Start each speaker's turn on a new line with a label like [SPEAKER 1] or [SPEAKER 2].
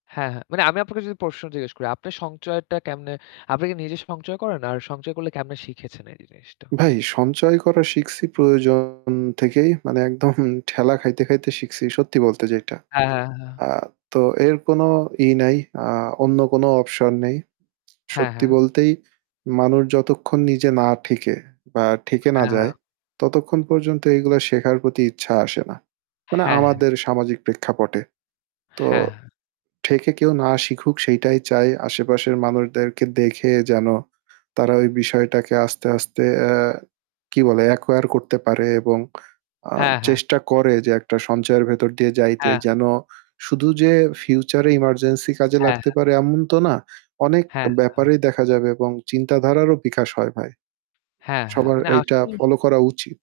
[SPEAKER 1] হ্যাঁ, হ্যাঁ। মানে আমি আপনাকে যদি প্রশ্ন জিজ্ঞেস করি, আপনার সঞ্চয়টা কেমনে আপনি কি নিজে সঞ্চয় করেন? আর সঞ্চয় করলে কেমনে শিখেছেন এই জিনিসটা?
[SPEAKER 2] ভাই সঞ্চয় করা শিখছি প্রয়োজন থেকেই। মানে একদম ঠেলা খাইতে, খাইতে শিখছি সত্যি বলতে যেটা।
[SPEAKER 1] এ হ্যাঁ, হ্যাঁ।
[SPEAKER 2] আ তো এর কোনো ই নাই, আ অন্য কোনো option নেই।
[SPEAKER 1] হ্যাঁ,
[SPEAKER 2] সত্যি
[SPEAKER 1] হ্যাঁ।
[SPEAKER 2] বলতেই মানুষ যতক্ষণ নিজে না ঠেকে বা ঠেকে না
[SPEAKER 1] হ্যাঁ,
[SPEAKER 2] যায়
[SPEAKER 1] হ্যাঁ।
[SPEAKER 2] ততক্ষণ পর্যন্ত এইগুলো শেখার প্রতি ইচ্ছা আসে না। মানে
[SPEAKER 1] হ্যাঁ, হ্যাঁ।
[SPEAKER 2] আমাদের সামাজিক প্রেক্ষাপটে তো
[SPEAKER 1] হ্যাঁ।
[SPEAKER 2] ঠেকে কেউ না শিখুক সেইটাই চাই। আশেপাশের মানুষদেরকে দেখে যেন তারা ওই বিষয়টাকে আস্তে, আস্তে আ কি বলে acquire করতে পারে এবং আ
[SPEAKER 1] হ্যাঁ, হ্যাঁ।
[SPEAKER 2] চেষ্টা করে যে একটা সঞ্চয়ের ভেতর দিয়ে যাইতে।
[SPEAKER 1] হ্যাঁ।
[SPEAKER 2] যেন শুধু যে future emergency কাজে
[SPEAKER 1] হ্যাঁ,
[SPEAKER 2] লাগতে
[SPEAKER 1] হ্যাঁ।
[SPEAKER 2] পারে এমন তো না, অনেক
[SPEAKER 1] হ্যাঁ, হ্যাঁ।
[SPEAKER 2] ব্যাপারেই দেখা যাবে এবং চিন্তাধারারও বিকাশ হয় ভাই।
[SPEAKER 1] হ্যাঁ, হ্যাঁ।
[SPEAKER 2] সবার
[SPEAKER 1] মানে
[SPEAKER 2] এইটা
[SPEAKER 1] আসল
[SPEAKER 2] follow করা উচিত।